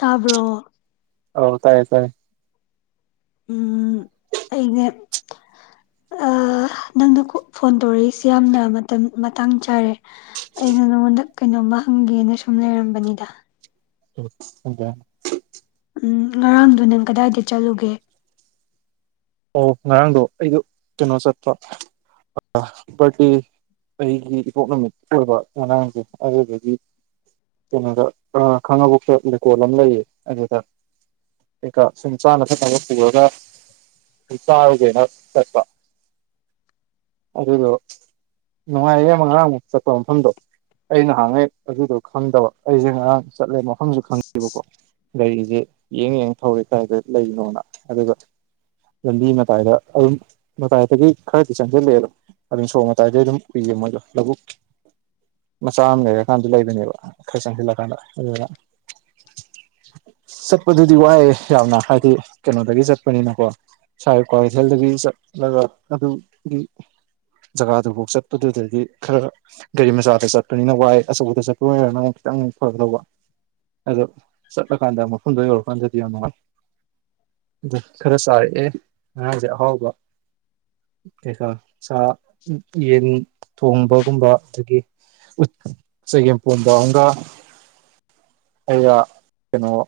ꯇꯥꯕ꯭ꯔꯣ ꯍꯧ ꯇꯥꯏꯌꯦ ꯇꯥꯏꯌꯦ ꯎꯝ ꯑꯩꯅꯦ ꯅꯪꯅ ꯐꯣꯟ ꯇꯧꯔꯛꯏꯁꯤ ꯌꯥꯝꯅ ꯃꯇꯝ ꯃꯇꯥꯡ ꯆꯥꯔꯦ ꯑꯩꯅ ꯅꯉꯣꯟꯗ ꯀꯩꯅꯣꯝꯃ ꯍꯪꯒꯦꯅ ꯁꯨꯝ ꯂꯩꯔꯝꯕꯅꯤꯗ ꯑꯣꯗ ꯎꯝ ꯉꯔꯥꯡꯗꯨꯣ ꯅꯪ ꯀꯗꯥꯏꯗ ꯆꯠꯂꯨꯒꯦ ꯑꯣ ꯉꯔꯥꯡꯗꯣ ꯑꯩꯗꯣ ꯀꯩꯅꯣ ꯆꯠꯄ ꯕꯥꯔꯗꯦ ꯑꯩꯒꯤ ꯏꯄꯣꯛ ꯅꯨꯃꯤꯠ ꯑꯣꯏꯕ ꯉꯔꯥꯡꯁꯦ ꯑꯗꯨꯗꯒꯤ ꯀꯩꯅꯣꯗ ꯈꯥꯡꯉꯕꯣꯛꯁ ꯂꯩꯀꯣꯜ ꯑꯃ ꯂꯩꯌꯦ ꯑꯗꯨꯗ ꯀꯩꯀꯥ ꯁꯨꯝ ꯆꯥꯅ ꯊꯛꯅꯕ ꯄꯨꯔꯒ ꯆꯥꯔꯨꯒꯦꯅ ꯆꯠꯄ ꯑꯗꯨꯗꯣ ꯅꯨꯡꯉꯥꯏꯌꯦ ꯉꯔꯥꯡꯃꯨꯛ ꯆꯠꯄ ꯃꯐꯝꯗꯣ ꯑꯩ ꯅꯍꯥꯟꯉꯩ ꯑꯗꯨꯗꯣ ꯈꯪꯗꯕ ꯑꯩꯁꯦ ꯉꯔꯥꯡ ꯆꯠꯂꯦꯃꯣ ꯃꯐꯝꯁꯨ ꯈꯪꯗꯦꯕꯀꯣ ꯒꯥꯔꯤꯁꯦ ꯌꯦꯡ ꯌꯦꯡ ꯊꯧꯔꯤꯦ ꯀꯥꯏꯗ ꯂꯩꯅꯣꯅ ꯑꯗꯨꯒ ꯂꯝꯕꯤ ꯃꯇꯥꯏꯗ ꯑꯗꯨꯝ ꯃꯇꯥꯏꯗꯒꯤ ꯈꯔꯗꯤ ꯆꯪꯁꯤꯜꯂꯑꯦꯗꯣ ꯑꯗꯨꯝ ꯁꯣꯛ ꯃꯇꯥꯏꯗꯒꯤ ꯑꯗꯨꯝ ꯎꯏꯌꯦ ꯃꯣꯏꯗꯣ ꯂꯧꯕꯨꯛ ꯃꯆꯥ ꯑꯃ ꯂꯩꯔꯀꯥꯟꯗ ꯂꯩꯕꯅꯦꯕ ꯈꯔ ꯆꯪꯁꯤꯜꯂꯀꯥꯟꯗ ꯑꯗꯨꯅ ꯆꯠꯄꯗꯨꯗꯤ ꯋꯥꯏꯑꯦ ꯌꯥꯝꯅ ꯍꯥꯏꯗꯤ ꯀꯩꯅꯣꯗꯒꯤ ꯆꯠꯄꯅꯤꯅꯀꯣ ꯁꯥꯔ ꯀ꯭ꯋꯥꯀꯩꯊꯦꯜꯗꯒꯤ ꯆꯠꯂꯒ ꯑꯗꯨꯒꯤ ꯖꯒꯥꯗꯨꯐꯥꯎ ꯆꯠꯄꯗꯨꯗꯗꯤ ꯈꯔ ꯒꯥꯔꯤ ꯃꯆꯥꯗ ꯆꯠꯄꯅꯤꯅ ꯋꯥꯏ ꯑꯆꯧꯕꯗ ꯆꯠꯄꯔꯅ ꯑꯃꯨꯛ ꯈꯤꯇꯪ ꯐꯒꯗꯧꯕ ꯑꯗꯣ ꯆꯠꯂꯀꯥꯟꯗ ꯃꯐꯝꯗꯨꯣ ꯌꯧꯔꯀꯥꯟꯗꯗꯤ ꯌꯥꯝ ꯅꯨꯡꯉꯥꯏ ꯑꯗꯨ ꯈꯔ ꯆꯥꯔꯛꯑꯦ ꯑꯗ ꯍꯕ ꯆ ꯌꯦꯟ ꯊꯣꯡꯕꯒꯨꯝꯕ ꯑꯗꯒꯤ ꯆꯒꯦꯝꯄꯣꯝꯕ ꯑꯃꯝꯒ ꯑꯌꯥ ꯀꯩꯅꯣꯣ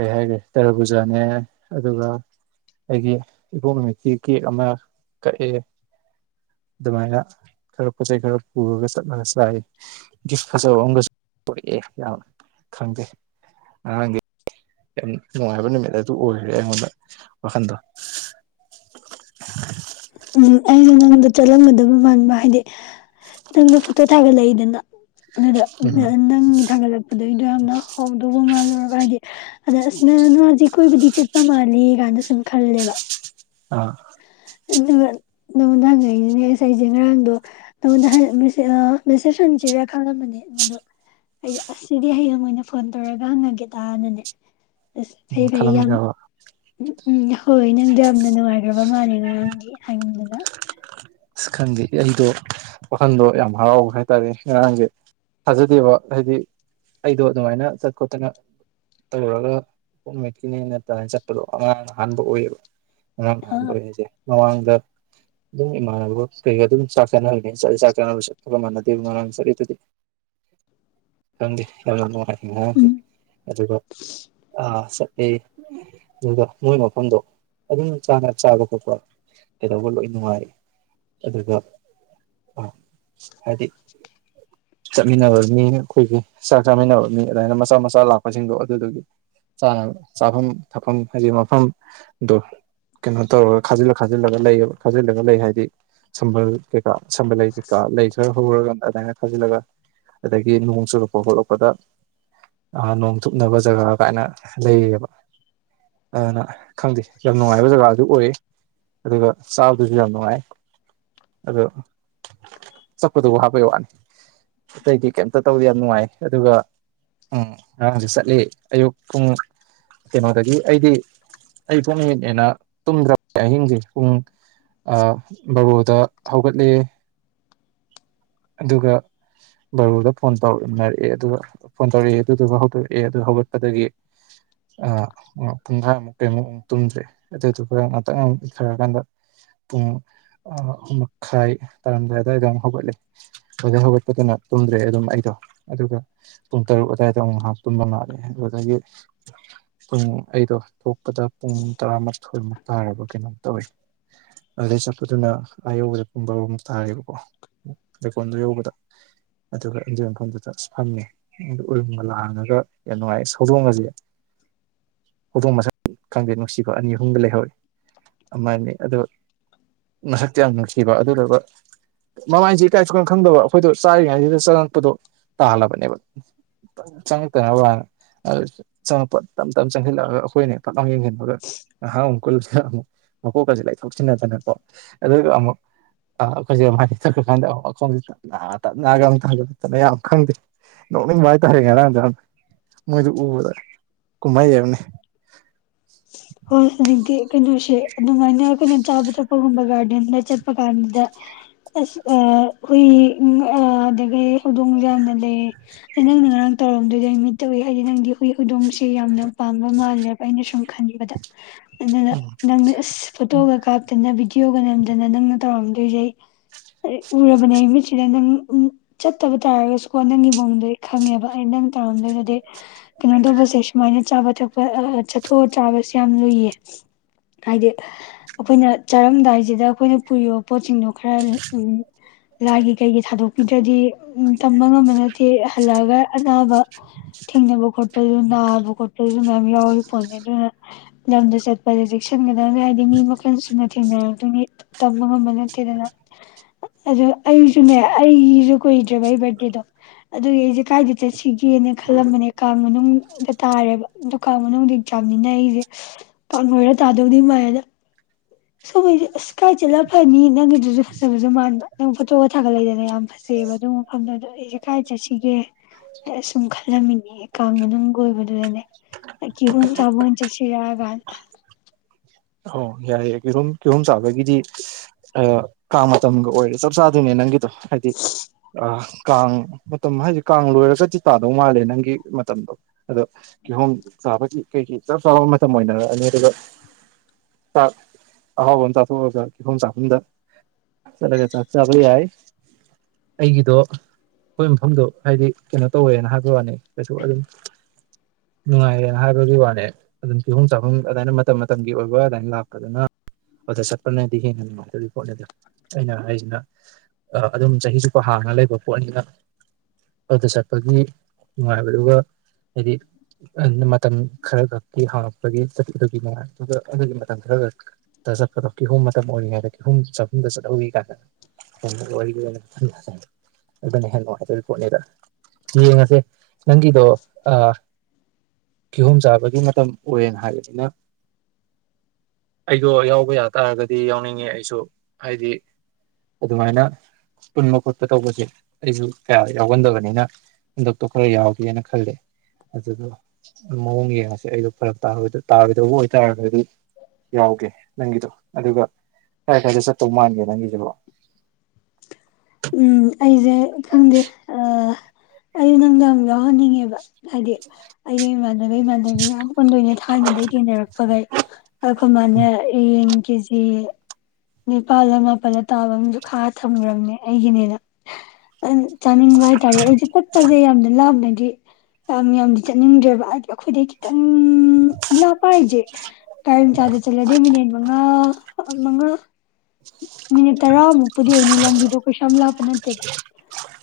ꯀꯩ ꯍꯥꯏꯈ꯭ꯔꯦ ꯇꯔꯕꯨꯖꯥꯅꯦ ꯑꯗꯨꯒ ꯑꯩꯒꯤ ꯏꯄꯣꯛ ꯅꯨꯃꯤꯠꯀꯤ ꯀꯦꯛ ꯑꯃ ꯀꯛꯑꯦ ꯑꯗꯨꯃꯥꯏꯅ ꯈꯔ ꯄꯣꯠꯆꯩ ꯈꯔ ꯄꯨꯔꯒ ꯆꯠꯂꯒ ꯆꯥꯏ ꯒꯤꯐ ꯐꯖꯕ ꯑꯒꯁꯨ ꯄꯣꯛꯑꯦ ꯌꯥꯝ ꯈꯪꯗꯦ ꯑꯉꯥꯡ ꯌꯥꯝ ꯅꯨꯡꯉꯥꯏꯕ ꯅꯨꯃꯤꯠ ꯑꯗꯨ ꯑꯣꯏꯈ꯭ꯔꯦ ꯑꯩꯉꯣꯟꯗ ꯋꯥꯈꯟꯗꯣ ꯑꯩꯩꯅ ꯆꯠꯂꯝꯒꯗꯕ ꯃꯥꯟꯕ ꯍꯥꯏꯗꯤ ꯅꯪꯅ ꯐꯣꯇꯣ ꯊꯥꯒꯠꯂꯛꯏꯗꯅ ꯑꯗꯨꯗ ꯎꯝ ꯅꯪꯒꯤ ꯊꯥꯡꯒꯠꯂꯛꯄꯗꯒꯤꯩꯗꯣ ꯌꯥꯝꯅ ꯍꯥꯎꯗꯧꯕ ꯃꯥꯜꯂ ꯍꯥꯏꯗꯤ ꯑꯗ ꯑꯁꯅ ꯅꯁꯦ ꯀꯣꯏꯕꯨꯗꯤ ꯆꯠꯄ ꯃꯥꯂꯦ ꯀꯥꯟꯗ ꯁꯨꯝ ꯈꯜꯂꯦꯕ ꯑꯥ ꯑꯗꯨꯒ ꯅꯪꯉꯣꯟꯗ ꯍꯪꯉꯛꯏꯁꯤꯅꯦ ꯉꯁ ꯑꯩꯁꯦ ꯉꯔꯥꯡꯗꯣ ꯅꯉꯣꯟꯗ ꯃꯦꯁꯦꯞ ꯍꯟꯁꯤꯔ ꯈꯪꯂꯝꯕꯅꯦ ꯑꯗꯨꯗꯣ ꯑꯩ ꯑꯁꯤꯗꯤ ꯍꯌꯦꯡ ꯑꯣꯏꯅ ꯐꯣꯟ ꯇꯧꯔꯒ ꯍꯪꯉꯒꯦ ꯇꯅꯅꯦ ꯑꯁ ꯎꯝ ꯐ ꯐ ꯌꯥꯝ ꯈꯜꯂꯝꯃꯤꯔꯕ ꯎꯝ ꯍꯣꯏ ꯅꯪꯗꯣ ꯌꯥꯝꯅ ꯅꯨꯡꯉꯥꯏꯈ꯭ꯔꯕ ꯃꯥꯜꯂꯦ ꯉꯔꯥꯡꯗꯤ ꯍꯥꯏꯉꯝꯗꯅ ꯑꯁ ꯈꯪꯗꯦ ꯑꯩꯗꯣ ꯋꯥꯈꯟꯗꯣ ꯌꯥꯝ ꯍꯔꯥꯎꯕ ꯍꯥꯏ ꯇꯔꯦ ꯉꯔꯥꯡꯁꯦ ꯊꯥꯖꯗꯦꯕ ꯍꯥꯏꯗꯤ ꯑꯩꯗꯣ ꯑꯗꯨꯃꯥꯏꯅ ꯆꯠ ꯈꯣꯠꯇꯅ ꯇꯧꯔꯒ ꯍꯣꯝꯃꯦꯠꯀꯤꯅꯦ ꯅꯠꯇꯅ ꯆꯠꯄꯗꯣ ꯑꯉꯥꯡ ꯑꯍꯥꯟꯕ ꯑꯣꯏꯌꯦꯕ ꯑꯥ ꯑ ꯣꯏꯖꯦ ꯃꯃꯥꯡꯗ ꯏꯃꯥꯟꯅꯕ ꯀꯩꯒ ꯑꯗꯨꯝ ꯆꯥꯛ ꯆꯥꯅꯍꯅꯤ ꯆꯠꯂꯤ ꯆꯥꯛ ꯆꯥꯅꯕꯁꯨ ꯈꯕ ꯃꯥꯟꯅꯗꯦꯕ ꯉꯉꯥꯡ ꯆꯠꯂꯤꯗꯨꯗꯤ ꯈꯪꯗꯦ ꯌꯥꯝꯅ ꯅꯨꯡꯉꯥꯏ ꯁꯦ ꯎꯝ ꯑꯗꯨꯒ ꯑꯦ ꯑꯗꯨꯒ ꯃꯣꯏ ꯃꯐꯝꯗꯣ ꯑꯗꯨꯝ ꯆ ꯆꯥꯕ ꯈꯣꯠꯄ ꯀꯩꯗꯧꯕ ꯂꯣꯏ ꯅꯨꯡꯉꯥꯏ ꯑꯗꯨꯒ ꯍꯥꯏꯗꯤ ꯆꯠꯃꯤꯟꯅꯕ ꯃꯤ ꯑꯩꯈꯣꯏꯒꯤ ꯆꯥꯛ ꯆꯥꯃꯤꯟꯅꯕ ꯃꯤ ꯑꯗꯨꯃꯥꯏꯅ ꯃꯆꯥ ꯃꯆꯥ ꯂꯥꯛꯄꯁꯤꯡꯗꯣ ꯑꯗꯨꯗꯨꯒꯤꯥ ꯆꯥꯐꯝ ꯊꯛꯐꯝ ꯍꯥꯏꯗꯤ ꯃꯐꯝꯗꯣ ꯀꯩꯅꯣ ꯇꯧꯔꯒ ꯈꯥꯖꯤꯜꯂ ꯈꯥꯖꯤꯜꯂꯒ ꯂꯩ ꯈꯥꯖꯤꯜꯂꯒ ꯂꯩ ꯍꯥꯏ ꯍꯥꯏꯗꯤ ꯁꯝꯕꯜ ꯀꯩꯀꯥ ꯁꯝꯕꯜ ꯂꯩ ꯀꯩꯀꯥ ꯂꯩ ꯈꯔ ꯍꯧꯔꯒ ꯑꯗꯨꯃꯥꯏꯅ ꯈꯥꯖꯤꯜꯂꯒ ꯑꯗꯒꯤ ꯅꯣꯡ ꯆꯨꯔꯛꯄ ꯈꯣꯠꯂꯛꯄꯗ ꯅꯣꯡ ꯇꯨꯞꯅꯕ ꯖꯒꯥ ꯀꯥꯏꯅ ꯂꯩꯌꯦꯕ ꯑꯗꯨꯅ ꯈꯪꯗꯦ ꯌꯥꯝ ꯅꯨꯡꯉꯥꯏꯕ ꯖꯒꯥꯗ ꯑꯗꯨ ꯑꯣꯏ ꯑꯗꯨꯒ ꯆꯥꯕꯗꯨꯁꯨ ꯌꯥꯝ ꯅꯨꯡꯉꯥꯏ ꯑꯣ ꯆꯠꯄꯗꯨꯕꯨ ꯍꯥꯞꯄꯒꯤ ꯋꯥꯅꯤ ꯑꯇꯩꯗꯤ ꯀꯩꯝꯇ ꯇꯧꯗꯤ ꯌꯥꯝ ꯅꯨꯡꯉꯥꯏ ꯑꯗꯨꯒ ꯉꯔꯥꯡꯁꯦ ꯆꯠꯂꯤ ꯑꯌꯨꯛ ꯄꯨꯡ ꯀꯩꯅꯣꯗꯒꯤ ꯑꯩꯗꯤ ꯑꯩ ꯄꯨꯡ ꯅꯨꯃꯤꯠꯅꯦꯅ ꯇꯨꯝꯗ꯭ꯔꯕ ꯑꯍꯤꯡꯁꯦ ꯄꯨꯡ ꯕꯥꯔꯣꯗ ꯍꯧꯒꯠꯂꯑꯦ ꯑꯗꯨꯒ ꯕꯥꯔꯣꯗ ꯐꯣꯟ ꯇꯧꯅꯔꯛꯑꯦ ꯑꯗꯨꯒ ꯐꯣꯟ ꯇꯧꯔꯛꯑꯦ ꯑꯗꯨꯗꯨꯒ ꯍꯧꯗꯣꯔꯑꯦ ꯑꯗꯨ ꯍꯧꯒꯠꯄꯗꯒꯤ ꯄꯨꯡ ꯊꯥꯃꯨꯛ ꯀꯩꯃꯨꯛ ꯑꯃꯨꯛ ꯇꯨꯝꯗ꯭ꯔꯦ ꯑꯗꯨꯗꯨꯒ ꯉꯥꯛꯇꯪ ꯉꯍ ꯏꯟꯊꯔꯀꯥꯟꯗ ꯄꯨꯡ ꯨꯑ ꯑꯍꯨꯝꯃꯈꯥꯏ ꯇꯥꯔꯝꯗꯥꯏ ꯑꯗꯨꯋꯥꯏꯗ ꯑꯃꯨ ꯍꯧꯒꯠꯂꯦ ꯑꯗꯨꯗꯩ ꯍꯧꯒꯠꯄꯗꯨꯅ ꯇꯨꯝꯗ꯭ꯔꯦ ꯑꯗꯨꯝ ꯑꯩꯗꯣ ꯑꯗꯨꯒ ꯄꯨꯡ ꯇꯔꯨꯛ ꯑꯗꯨꯋꯥꯏꯗ ꯑꯃꯨ ꯉꯥꯏꯍꯥꯛ ꯇꯨꯝꯕꯃꯥ ꯑꯗꯩ ꯑꯗꯨꯗꯒꯤ ꯄꯨꯡ ꯑꯩꯗꯣ ꯊꯣꯛꯄꯗ ꯄꯨꯡ ꯇꯔꯥꯃꯥꯊꯣꯏꯃꯨꯛ ꯇꯥꯔꯕ ꯀꯩꯅꯣꯝ ꯇꯧꯋꯤ ꯑꯗꯨꯗꯩ ꯆ ꯑꯗꯨꯅ ꯑꯥꯌꯧꯕꯗ ꯄꯨꯡ ꯕꯔꯣꯃꯨꯛ ꯇꯥꯔꯦꯕꯀꯣ ꯂꯩꯀꯣꯜꯗꯨ ꯌꯧꯕꯗ ꯑꯗꯨꯒ ꯏꯟꯗꯣꯔ ꯃꯐꯝꯗ ꯐꯝꯃꯦ ꯑꯗꯨ ꯎꯔꯨꯝꯒ ꯂꯥꯡꯉꯒ ꯌꯥꯝ ꯅꯨꯡꯉꯥꯌꯦ ꯍꯧꯗꯣꯡꯒꯁꯦ ꯍꯧꯗꯣꯡ ꯃꯆꯥ ꯈꯪꯗꯦ ꯅꯨꯡꯁꯤꯕ ꯑꯅꯤ ꯑꯍꯨꯝꯒ ꯂꯩꯍꯧꯋꯤ ꯑꯗꯨꯃꯥꯏꯅ ꯑꯗꯣ ꯃꯁꯛꯇꯤ ꯌꯥꯝ ꯅꯨꯡꯁꯤꯕ ꯑꯗꯨꯗꯨꯒ ꯃꯃꯥꯏꯁꯤ ꯏꯀꯥꯏ ꯁꯨꯈꯪ ꯈꯪꯗꯕ ꯑꯩꯈꯣꯏꯗꯣ ꯆꯥꯔꯤꯉꯩꯁꯤꯗ ꯆꯪꯉꯛꯄꯗꯣ ꯇꯥꯜꯂꯕꯅꯦꯕ ꯆꯪꯉꯛꯇꯅꯕ ꯍꯥꯏꯅ ꯑꯗꯨ ꯆꯪꯉꯛꯄ ꯇꯞ ꯇꯞ ꯆꯪꯁꯤꯜꯂꯛꯑꯒ ꯑꯩꯈꯣꯏꯅ ꯐꯠ ꯂꯥꯎꯅ ꯌꯦꯖꯟꯕꯒ ꯉꯍꯥꯛ ꯑꯃꯨꯛ ꯀꯨꯜꯂꯤ ꯈꯥ ꯑꯃꯨꯛ ꯃꯀꯣꯛꯀꯁꯦ ꯂꯩꯊꯣꯛꯆꯤꯟꯅꯗꯅꯀꯣ ꯑꯗꯨꯒ ꯑꯃꯨꯛ ꯑ [unintelligible] ꯆꯠꯈ꯭ꯔꯀꯥꯟꯗ ꯅꯥ ꯇꯄꯅꯒ ꯊꯥꯗꯣꯂꯛꯇꯅ ꯌꯥꯝ ꯈꯪꯗꯦ ꯅꯣꯛꯅꯤꯕ ꯍꯥꯏꯇꯥꯔꯦ ꯉꯔꯥꯡ ꯌꯥꯝ ꯃꯣꯏꯗꯨ ꯎꯕꯗ ꯀꯨꯝꯍꯩꯑꯝꯅꯤ ꯍꯣꯏ ꯍꯧꯖꯤꯛꯇꯤ ꯀꯩꯅꯣꯁꯦ ꯑꯗꯨꯃꯥꯏꯅ ꯑꯩꯈꯣꯏꯅ ꯆꯥꯕ ꯊꯛꯄꯒꯨꯝꯕ ꯒꯥꯔꯗꯦꯟꯗ ꯆꯠꯄ ꯀꯥꯟꯗ ꯑꯁ ꯑ ꯍꯨꯏ ꯑ ꯑꯗꯒꯤ ꯍꯧꯗꯣꯡꯁꯨ ꯌꯥꯝꯅ ꯂꯩ ꯑꯩ ꯅꯪꯅ ꯉꯔꯥꯡ ꯇꯧꯔꯝꯗꯣꯏꯗꯨ ꯑꯩ ꯃꯤꯠꯇ ꯎꯏ ꯍꯥꯏꯗꯤ ꯅꯪꯗꯤ ꯍꯨꯏ ꯍꯧꯗꯣꯡꯁꯤ ꯌꯥꯝꯅ ꯄꯥꯝꯕ ꯃꯥꯜꯦ ꯑꯩꯅ ꯁꯨꯝ ꯈꯟꯒꯤꯕꯗ ꯅꯪꯅ ꯅꯪꯅ ꯑꯁ ꯐꯣꯇꯣꯒ ꯀꯥꯞꯇꯅ ꯕꯤꯗꯤꯑꯣ ꯌꯣꯒ ꯅꯝꯗꯅ ꯅꯪꯅ ꯇꯧꯔꯝꯗꯣꯏꯁꯦ ꯑꯩ ꯎꯔꯕꯅꯦ ꯃꯤꯠꯁꯤꯗ ꯅꯪ ꯆꯠꯇꯕ ꯇꯥꯔꯒꯁꯨꯀꯣ ꯅꯪꯒꯤ ꯃꯑꯣꯡꯗꯣ ꯑꯩ ꯈꯪꯉꯦꯕ ꯑꯩ ꯅꯪ ꯇꯧꯔꯝꯗꯣꯏꯗꯨꯗꯤ ꯀꯩꯅꯣ ꯇꯧꯕꯁꯦ ꯁꯨꯃꯥꯏꯅ ꯆꯥꯕ ꯊꯛꯄ ꯑꯥ ꯆꯠ ꯊꯣ ꯆꯥꯕꯁꯦ ꯌꯥꯝ ꯂꯨꯏꯌꯦ ꯍꯥꯏꯗꯤ ꯑꯩꯈꯣꯏꯅ ꯆꯥꯔꯝꯗꯥꯏꯁꯤꯗ ꯑꯩꯈꯣꯏꯅ ꯄꯨꯔꯤꯕ ꯄꯣꯠꯁꯤꯡꯗꯣ ꯈꯔ ꯎ ꯂꯥꯏꯒꯤ ꯀꯩꯒꯤ ꯊꯥꯗꯣꯛꯄꯤꯗ꯭ꯔꯗꯤ ꯎꯝ ꯇꯝꯕ ꯉꯝꯕ ꯅꯠꯇꯦ ꯍꯜꯂꯛꯑꯒ ꯑꯅꯥꯕ ꯊꯦꯡꯅꯕ ꯈꯣꯠꯄꯁꯨ ꯅꯥꯕ ꯈꯣꯠꯄꯁꯨ ꯃꯌꯥꯝ ꯌꯥꯎꯋꯤ ꯄꯣꯅꯦ ꯑꯗꯨꯅ ꯂꯝꯗ ꯆꯠꯄꯗ ꯆꯦꯛꯁꯤꯟꯒꯗꯕꯅꯦ ꯍꯥꯏꯗꯤ ꯃꯤ ꯃꯈꯜ ꯁꯨꯅ ꯊꯦꯡꯅꯔꯛꯇꯣꯏꯅꯤ ꯇꯝꯕ ꯉꯝꯕ ꯅꯠꯇꯦꯗꯅ ꯑꯗꯨ ꯑꯩꯁꯨꯅꯦ ꯑꯩꯒꯤꯁꯨ ꯀꯨꯏꯗ꯭ꯔꯦꯕ ꯑꯩ ꯕꯥꯔꯗꯦꯗꯣ ꯑꯗꯨꯒꯤ ꯑꯩꯁꯦ ꯀꯥꯏꯗ ꯆꯠꯁꯤꯒꯦꯅ ꯈꯜꯂꯝꯕꯅꯦ ꯀꯥꯡ ꯃꯅꯨꯡꯗ ꯇꯥꯔꯦꯕ ꯑꯗꯣ ꯀꯥꯡ ꯃꯅꯨꯡꯗꯤ ꯆꯥꯃꯤꯅ ꯑꯩꯁꯦ ꯄꯥꯛꯅꯣꯏꯔ ꯇꯥꯗꯧꯗꯤ ꯃꯥꯂꯦꯗ ꯁꯣꯝꯒꯩꯁꯨ ꯑꯁ ꯀꯥꯏ ꯆꯠꯂ ꯐꯅꯤ ꯅꯪꯒꯤꯗꯨꯁꯨ ꯐꯖꯕꯁꯨ ꯃꯥꯟꯕ ꯅꯪ ꯐꯣꯇꯣꯒ ꯊꯥꯒꯠꯂꯗꯅ ꯌꯥꯝ ꯐꯖꯩꯑꯕ ꯑꯗꯨ ꯃꯐꯝꯗꯨꯗꯣ ꯑꯩꯁꯦ ꯀꯥꯏ ꯆꯠꯁꯤꯒꯦ ꯑꯁꯨꯝ ꯈꯜꯂꯝꯃꯤꯅꯤ ꯀꯥꯡ ꯃꯅꯨꯡꯒ ꯑꯣꯏꯕꯗꯨꯗꯅꯦ ꯀꯤꯍꯣꯝ ꯆꯥꯕ ꯑꯣꯏꯟ ꯆꯠꯁꯤꯔ ꯒꯥꯏꯅ ꯑꯣ ꯌꯥꯏꯦꯌꯦ ꯀꯤꯍꯨꯝ ꯀꯤꯍꯣꯝ ꯆꯥꯕꯒꯤꯗꯤ ꯑ ꯀꯥꯡ ꯃꯇꯝꯒ ꯑꯣꯏꯔꯦ ꯆꯞ ꯆꯥꯗꯣꯏꯅꯦ ꯅꯪꯒꯤ ꯍꯥꯏꯗꯤ ꯑ ꯀꯥꯡ ꯃꯇꯝ ꯍꯥꯏꯗꯤ ꯀꯥꯡ ꯂꯣꯏꯔ ꯆꯠꯇꯤ ꯇꯥꯗꯧ ꯃꯥꯜꯂꯦ ꯅꯪꯒꯤ ꯃꯇꯝꯗꯣ ꯑꯗꯣ ꯀꯤꯍꯣꯝ ꯆꯥꯕꯒꯤ ꯀꯩꯒꯤ ꯆꯞ ꯆꯥꯕ ꯃꯇꯝ ꯑꯣꯏꯅꯔꯛꯑꯅꯤ ꯑꯗꯨꯒ ꯆꯥꯛ ꯑꯍꯥꯎꯕ ꯑꯃ ꯆꯥꯊꯣꯛꯑꯒ ꯀꯤꯍꯣꯡ ꯆꯥꯐꯝꯗ ꯆꯠꯂꯒ ꯆꯥꯛ ꯆꯥꯕ ꯌꯥꯏ ꯑꯩꯒꯤꯗꯣ ꯑꯩꯈꯣꯏ ꯃꯐꯝꯗꯣ ꯍꯥꯏꯗꯤ ꯀꯩꯅꯣ ꯇꯧꯋꯦꯅ ꯍꯥꯏꯕꯩꯋꯥꯅꯤ ꯀꯩꯁꯨ ꯑꯗꯨꯝ ꯅꯨꯡꯉꯥꯏꯔꯦꯅ ꯍꯥꯏꯕꯒꯤ ꯋꯥꯅꯦ ꯑꯗꯨꯝ ꯀꯤꯍꯣꯡ ꯆꯥꯐꯝ ꯑꯗꯨꯃꯥꯏꯅ ꯃꯇꯝ ꯃꯇꯝꯒꯤ ꯑꯣꯏꯕ ꯑꯗꯨ ꯂꯥꯛꯄꯗꯅ ꯑꯗꯨꯗ ꯆꯠꯄꯅꯗꯤ ꯍꯦꯟꯅ ꯅꯨꯡꯉꯥꯏꯗꯣꯔꯤ ꯄꯣꯠꯅꯤꯗ ꯑꯩꯅ ꯍꯥꯏꯔꯤꯁꯤꯅ ꯑ ꯑꯗꯨꯝ ꯆꯍꯤ ꯆꯨꯞꯄ ꯍꯥꯡꯉ ꯂꯩꯕ ꯄꯣꯠꯅꯤꯅ ꯑꯗꯨꯗ ꯆꯠꯄꯒꯤ ꯅꯨꯡꯉꯥꯏꯕ ꯑꯗꯨꯒ ꯍꯥꯏꯗꯤ ꯃꯇꯝ ꯈꯔ ꯈꯛꯀꯤ ꯍꯥꯡꯉꯛꯄꯒꯤ ꯆꯠꯄꯗꯨꯒꯤ ꯅꯨꯡꯉꯥꯏꯕꯗꯨꯒ ꯑꯗꯨꯒꯤ ꯃꯇꯝ ꯈꯔ ꯈ ꯇ ꯆꯠꯄꯗꯣ ꯀꯤꯍꯣꯝ ꯃꯇꯝ ꯑꯣꯏꯔꯤꯉꯩꯗ ꯀꯤꯍꯣꯝ ꯆꯥꯐꯝꯗ ꯆꯠꯍꯧꯋꯤ ꯀꯥꯏꯅ [unintelligible] ꯑꯗꯨꯅ ꯍꯦꯟꯅ ꯅꯨꯡꯉꯥꯏꯇꯔꯤ ꯄꯣꯠꯅꯤꯗ ꯌꯦꯡꯉꯁꯦ ꯅꯪꯒꯤꯗꯣ ꯑ ꯀꯤꯍꯣꯝ ꯆꯥꯕꯒꯤ ꯃꯇꯝ ꯑꯣꯏꯔꯦꯅ ꯍꯥꯏꯕꯅꯤꯅ ꯑꯩꯗꯣ ꯌꯥꯎꯕ ꯌꯥ ꯇꯥꯔꯒꯗꯤ ꯌꯥꯎꯅꯤꯡꯉꯦ ꯑꯩꯁꯨ ꯍꯥꯏꯗꯤ ꯑꯗꯨꯃꯥꯏꯅ ꯄꯨꯟꯕ ꯈꯣꯠꯄ ꯇꯧꯕꯁꯦ ꯑꯩꯁꯨ ꯀꯌꯥ ꯌꯥꯎꯒꯟꯗꯕꯅꯤꯅ ꯍꯟꯗꯛꯇꯣ ꯈꯔ ꯌꯥꯎꯒꯦꯅ ꯈꯜꯂꯦ ꯑꯗꯨꯗ ꯃꯑꯋꯣꯡ ꯌꯦꯡꯉꯁꯦ ꯑꯩꯗꯣ ꯐꯔꯛ ꯇꯥꯔꯣꯏꯗ ꯇꯥꯔꯣꯏꯗ ꯑꯣꯏꯇꯥꯥꯔꯒꯗꯤ ꯌꯥꯎꯒꯦ ꯅꯪꯒꯤꯗꯣ ꯑꯗꯨꯒ ꯀꯥꯏ ꯀꯥꯏꯗ ꯆꯠꯇꯧ ꯃꯥꯟꯒꯦ ꯅꯪꯒꯤꯁꯤꯕꯣ ꯎꯝ ꯑꯩꯁꯦ ꯈꯪꯗꯦ ꯑ ꯑꯩ ꯅꯪꯗꯣ ꯌꯥꯃ ꯌꯥꯎꯍꯟꯅꯤꯡꯉꯦꯕ ꯍꯥꯏꯗꯤ ꯑꯩꯗꯤ ꯏꯃꯥꯟꯅꯕ ꯏꯃꯥꯟꯅꯕꯤ ꯃꯌꯥꯝ ꯄꯨꯟꯗꯣꯏꯅꯦ ꯊꯥꯏꯅꯗꯩ ꯇꯤꯅꯔꯛꯄꯒꯩ ꯑꯩꯈꯣꯏ ꯃꯥꯅꯟ ꯍꯌꯦꯡ ꯀꯦꯖꯤ ꯅꯤꯄꯥꯜꯂ ꯃꯥꯄꯜꯂ ꯇꯥꯕꯝꯖꯨ ꯈꯥꯛꯑ ꯊꯝꯒ꯭ꯔꯝꯅꯦ ꯑꯩꯒꯤꯅꯦꯅ ꯆꯥꯅꯤꯡꯕ ꯍꯥꯏꯇꯥꯔꯦ ꯑꯩꯁꯦ ꯀꯨꯠꯄꯁꯦ ꯌꯥꯝꯅ ꯂꯥꯝꯅ ꯌꯥꯝ ꯌꯥꯝꯗꯤ ꯆꯠꯅꯤꯡꯗ꯭ꯔꯦꯕ ꯍꯥꯏꯗꯤ ꯑꯩꯈꯣꯏꯗꯩ ꯈꯤꯇꯡ ꯎꯝ ꯄꯍꯤꯦ ꯀꯝ ꯆꯗ ꯆꯠꯂ ꯗꯦ ꯃꯤꯅꯤ ꯑ ꯃꯒ ꯃꯤꯅꯤꯠ ꯇꯔꯥꯃꯨꯛꯄꯨꯗꯤ ꯑꯣꯏꯅꯤ ꯂꯝꯕꯤꯗꯣ ꯀꯩꯁꯝ ꯂꯥꯞꯄ ꯅꯠꯇꯦꯕ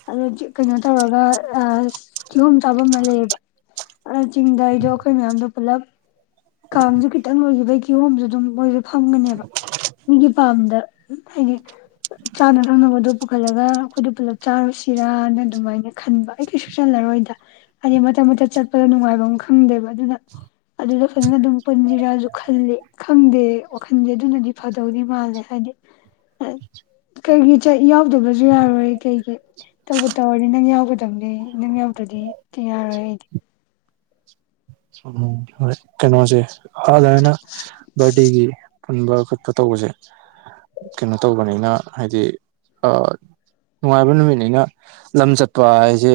ꯑꯣ ꯀꯩꯅꯣ ꯇꯧꯔꯒ ꯀꯤꯍꯣꯝ ꯆꯥꯐꯝ ꯑꯃ ꯂꯩꯌꯦꯕ ꯑ ꯆꯤꯡꯗ ꯑꯩꯗꯣ ꯑꯩꯈꯣꯏ ꯃꯌꯥꯝꯗꯣ ꯄꯨꯜꯂꯞ ꯀꯥꯡꯁꯨ ꯈꯤꯇꯪ ꯂꯣꯏꯈꯤꯕꯒꯤ ꯀꯤꯍꯣꯝꯁꯨ ꯑꯗꯨꯝ ꯃꯣꯏꯁꯨ ꯐꯝꯒꯅꯦꯕ ꯃꯤꯒꯤ ꯄꯥꯝꯗ ꯍꯥꯏꯗꯤ ꯆꯥꯅ ꯊꯛꯅꯕꯗꯣ ꯄꯨꯈꯠꯂꯒ ꯑꯩꯈꯣꯏꯗ ꯄꯨꯂꯞ ꯆꯥꯔꯨꯁꯤꯔꯥꯅ ꯑꯗꯨꯃꯥꯏꯅ ꯈꯟꯕ ꯑꯩ ꯀꯩꯁꯨ ꯆꯜꯂꯔꯣꯏꯗ ꯍꯥꯏꯗꯤ ꯃꯇꯝ ꯃꯇꯝ ꯆꯠꯄꯗ ꯅꯨꯡꯉꯥꯏꯕ ꯑꯃ ꯈꯪꯗꯦꯕ ꯑꯗꯨꯅ ꯑꯗꯨꯗ ꯐꯖꯅ ꯑꯗꯨꯝ ꯄꯨꯟꯁꯤꯔꯥꯁꯨ ꯈꯜꯂꯤ ꯈꯪꯗꯦ ꯋꯥꯈꯟꯁꯦ ꯑꯗꯨꯅꯗꯤ ꯐꯗꯧꯗꯤ ꯃꯥꯜꯂꯦ ꯍꯥꯏꯗꯤ ꯀꯩꯒꯤ ꯌꯥꯎꯗꯕꯁꯨ ꯌꯥꯔꯣꯏ ꯀꯩꯒꯤ ꯇꯧꯕ ꯇꯧꯔꯗꯤ ꯅꯪ ꯌꯥꯎꯒꯗꯕꯅꯤ ꯅꯪ ꯌꯥꯎꯗ꯭ꯔꯗꯤ ꯌꯥꯔꯣꯏ ꯑꯩꯗꯤ ꯎꯝ ꯍꯣꯏ ꯀꯩꯅꯣꯁꯦ ꯍꯗꯥꯏꯅ ꯠꯒꯤ ꯄꯨꯟꯕ ꯈꯣꯠꯄ ꯇꯧꯕꯁꯦ ꯀꯩꯅꯣ ꯇꯧꯕꯅꯤꯅ ꯍꯥꯏꯗꯤ ꯅꯨꯡꯉꯥꯏꯕ ꯅꯨꯃꯤꯠꯅꯤꯅ ꯂꯝ ꯆꯠꯄ ꯍꯥꯏꯁꯦ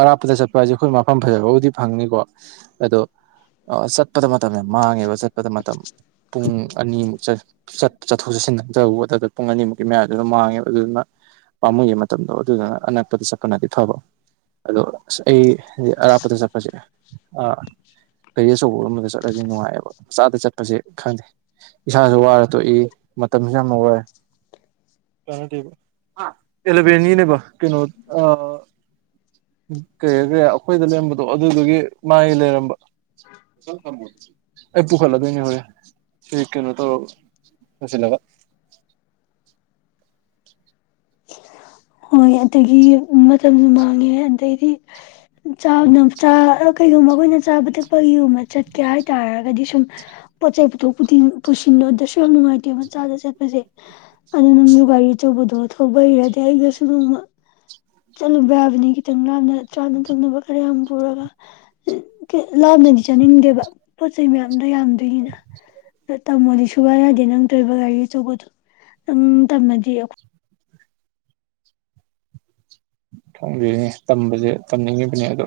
ꯑꯔꯥꯞꯄꯗ ꯆꯠꯄ ꯍꯥꯏꯁꯦ ꯑꯩꯈꯣꯏ ꯃꯐꯝ ꯐꯖꯕꯕꯨꯗꯤ ꯐꯪꯅꯤꯀꯣ ꯑꯗꯣ ꯑ ꯆꯠꯄꯗ ꯃꯇꯝꯅꯦ ꯃꯥꯡꯉꯦꯕ ꯆꯠ ꯆꯠꯄꯗ ꯃꯇꯝ ꯄꯨꯡ ꯑꯅꯤꯃꯨꯛ ꯆ ꯆꯠꯊꯣꯛ ꯆꯠꯁꯤꯟꯗꯕꯣꯠꯇꯗ ꯄꯨꯡ ꯑꯅꯤꯃꯨꯛꯀꯤ ꯃꯌꯥꯗꯨꯅ ꯃꯥꯡꯉꯦꯕ ꯑꯗꯨꯗꯨꯅ ꯄꯥꯝꯃꯨꯒꯤ ꯃꯇꯝꯗꯣ ꯑꯗꯨꯗꯨꯅ ꯑꯅꯛꯄꯗ ꯆꯠꯄꯅꯗꯤ ꯐꯕ ꯑꯗꯣ ꯑꯁ ꯑꯩ ꯑꯔꯥꯞꯄꯗ ꯆꯠꯄꯁꯦ ꯑꯥ ꯀꯒꯥꯔꯤ ꯑꯆꯧꯕꯒꯕꯗ ꯆꯠꯂꯗꯤ ꯅꯨꯡꯉꯥꯏꯑꯕ ꯃꯆꯥꯗ ꯆꯠꯄꯁꯦ ꯈꯪꯗꯦ ꯏꯁꯥꯁꯨ ꯋꯥꯔ ꯇꯣꯛꯏ ꯃꯇꯝꯁꯨ ꯌꯥꯝꯅ ꯋꯥꯏ ꯑꯦꯂꯚꯦꯟꯒꯤꯅꯦꯕ ꯀꯩꯅꯣ ꯀꯔꯤ ꯀꯔꯤ ꯑꯩꯈꯣꯏꯗ ꯂꯩꯔꯝꯕꯗꯣ ꯑꯗꯨꯗꯨꯒꯤ ꯃꯥꯒꯤ ꯂꯩꯔꯝꯕ ꯑꯩꯄꯨ ꯈꯂꯗꯅꯤ ꯍꯧꯦ ꯐ ꯀꯅ ꯇ ꯐꯁꯤꯂ ꯍꯣꯏ ꯑꯗꯒꯤ ꯃꯇꯝꯁꯨ ꯃꯥꯡꯉꯦ ꯑꯗꯩꯗꯤ ꯆꯥꯅ ꯀꯩꯒꯨꯝꯕ ꯑꯩꯈꯣꯏꯅ ꯆꯥꯕ ꯊꯛꯄꯒꯤꯒꯨꯝꯕ ꯆꯠꯀꯦ ꯍꯥꯏꯇꯥꯥꯔꯒꯗꯤ ꯁꯨꯝ ꯄꯣꯠ ꯆꯩꯩ ꯄꯨꯊꯣꯛ ꯄꯨꯁꯤꯟꯣꯗꯁꯨ ꯌꯥꯝ ꯅꯨꯡꯉꯥꯏꯇꯦ ꯃꯆꯥꯗ ꯆꯠꯄꯁꯦ ꯑꯗꯨꯣ ꯅꯪꯁꯨ ꯒꯥꯔꯤ ꯑꯆꯧꯕꯗꯣ ꯊꯧꯕ ꯍꯩꯔꯗꯤ ꯑꯩꯒꯁꯨ ꯅꯣꯡꯃ ꯆꯠꯂꯨꯕ ꯌꯥꯕꯅꯤ ꯈꯤꯇꯪ ꯂꯥꯞꯅ ꯆꯥꯅ ꯊꯛꯅꯕ ꯈꯔ ꯌꯥꯝ ꯄꯨꯔꯒ ꯂꯥꯞꯅꯗꯤ ꯆꯥꯅꯤꯡꯗꯦꯕ ꯄꯣꯠ ꯆꯩꯩ ꯃꯌꯥꯝꯗꯣ ꯌꯥꯝꯗꯣꯏꯅꯤꯅ ꯑ ꯇꯝꯃꯗꯤ ꯁꯨꯌꯥ ꯌꯥꯗꯦ ꯅꯪ ꯇꯧꯕ ꯒꯥꯔꯤ ꯑꯆꯧꯕꯗꯨꯣ ꯅꯪ ꯇꯝꯃꯗꯤ ꯊꯣꯡꯖꯅꯤꯡꯉꯤ ꯇꯝꯕꯁꯦ ꯇꯝꯅꯤꯡꯉꯤꯕꯅꯦ ꯑꯗꯣ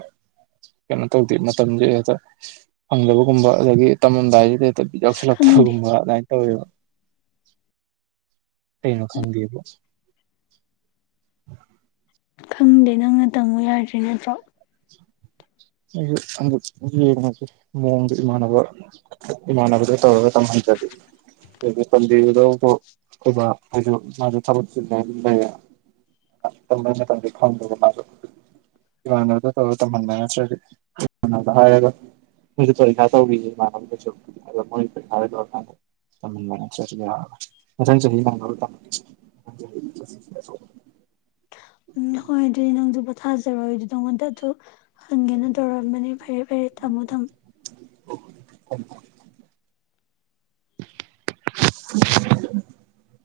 ꯀꯩꯅꯣ ꯇꯧꯗꯦ ꯃꯇꯝꯁꯦ ꯍꯦꯛꯇ ꯐꯪꯗꯕꯒꯨꯝꯕ ꯑꯗꯒꯤ ꯇꯝꯃꯝꯗꯥꯏꯁꯤꯗꯤ ꯑꯁ ꯖꯣꯛꯁꯂꯞ ꯈꯪꯗꯦ ꯊꯒꯨꯝꯕ ꯇꯣ ꯇ꯭ꯔꯩꯅꯣ ꯈꯪꯒꯕꯨ ꯈꯪꯗꯦ ꯅꯪꯅ ꯇꯝꯃꯨ ꯌꯥꯗ꯭ꯔꯦ ꯅꯠꯇ꯭ꯔꯣ ꯑꯩꯛ ꯌꯦꯡꯉꯒꯦ ꯃꯑꯣꯡꯗ ꯏꯃꯥꯟꯅꯕ ꯏꯃꯥꯟꯅꯕꯗ ꯇꯧꯔꯒ ꯇꯝꯍꯟꯖꯦ ꯍꯥꯏꯗꯤ ꯇꯝꯕꯤꯗꯕ ꯍꯥꯏꯁꯨ ꯃꯥꯁꯨ ꯊꯕꯂ ꯑꯗꯨꯝ ꯂꯩꯌꯦ ꯇꯝꯕꯝꯗꯤ ꯈꯪꯗꯕ ꯃꯥꯁꯨ ꯏꯃꯥꯟꯅꯕꯗ ꯇꯧꯔ ꯇꯝꯍꯟꯕ ꯅꯠꯇ꯭ꯔꯗꯤ ꯍꯥꯏꯔꯒ ꯃꯣꯏꯁꯨ ꯄꯔꯤꯁꯥ ꯇꯧꯕꯈꯤꯁꯦ ꯃꯣꯏ ꯄꯩꯥꯔ ꯇꯧꯔꯀꯥꯟꯗ ꯃꯊꯪ ꯆꯍꯤ ꯃ ꯎꯝ ꯍꯣꯏ ꯑꯗꯨꯗꯤ ꯅꯪꯁꯨ ꯄꯣꯊꯥꯖꯔꯣꯏ ꯑꯗꯨ ꯅꯪꯉꯣꯟꯗ ꯑꯗꯨ ꯍꯪꯒꯦꯅ ꯇꯧꯔꯝꯕꯅꯤ ꯐꯔꯦ ꯐꯔꯦ ꯊꯝꯃꯣ ꯊꯝꯃꯣ [inaudible]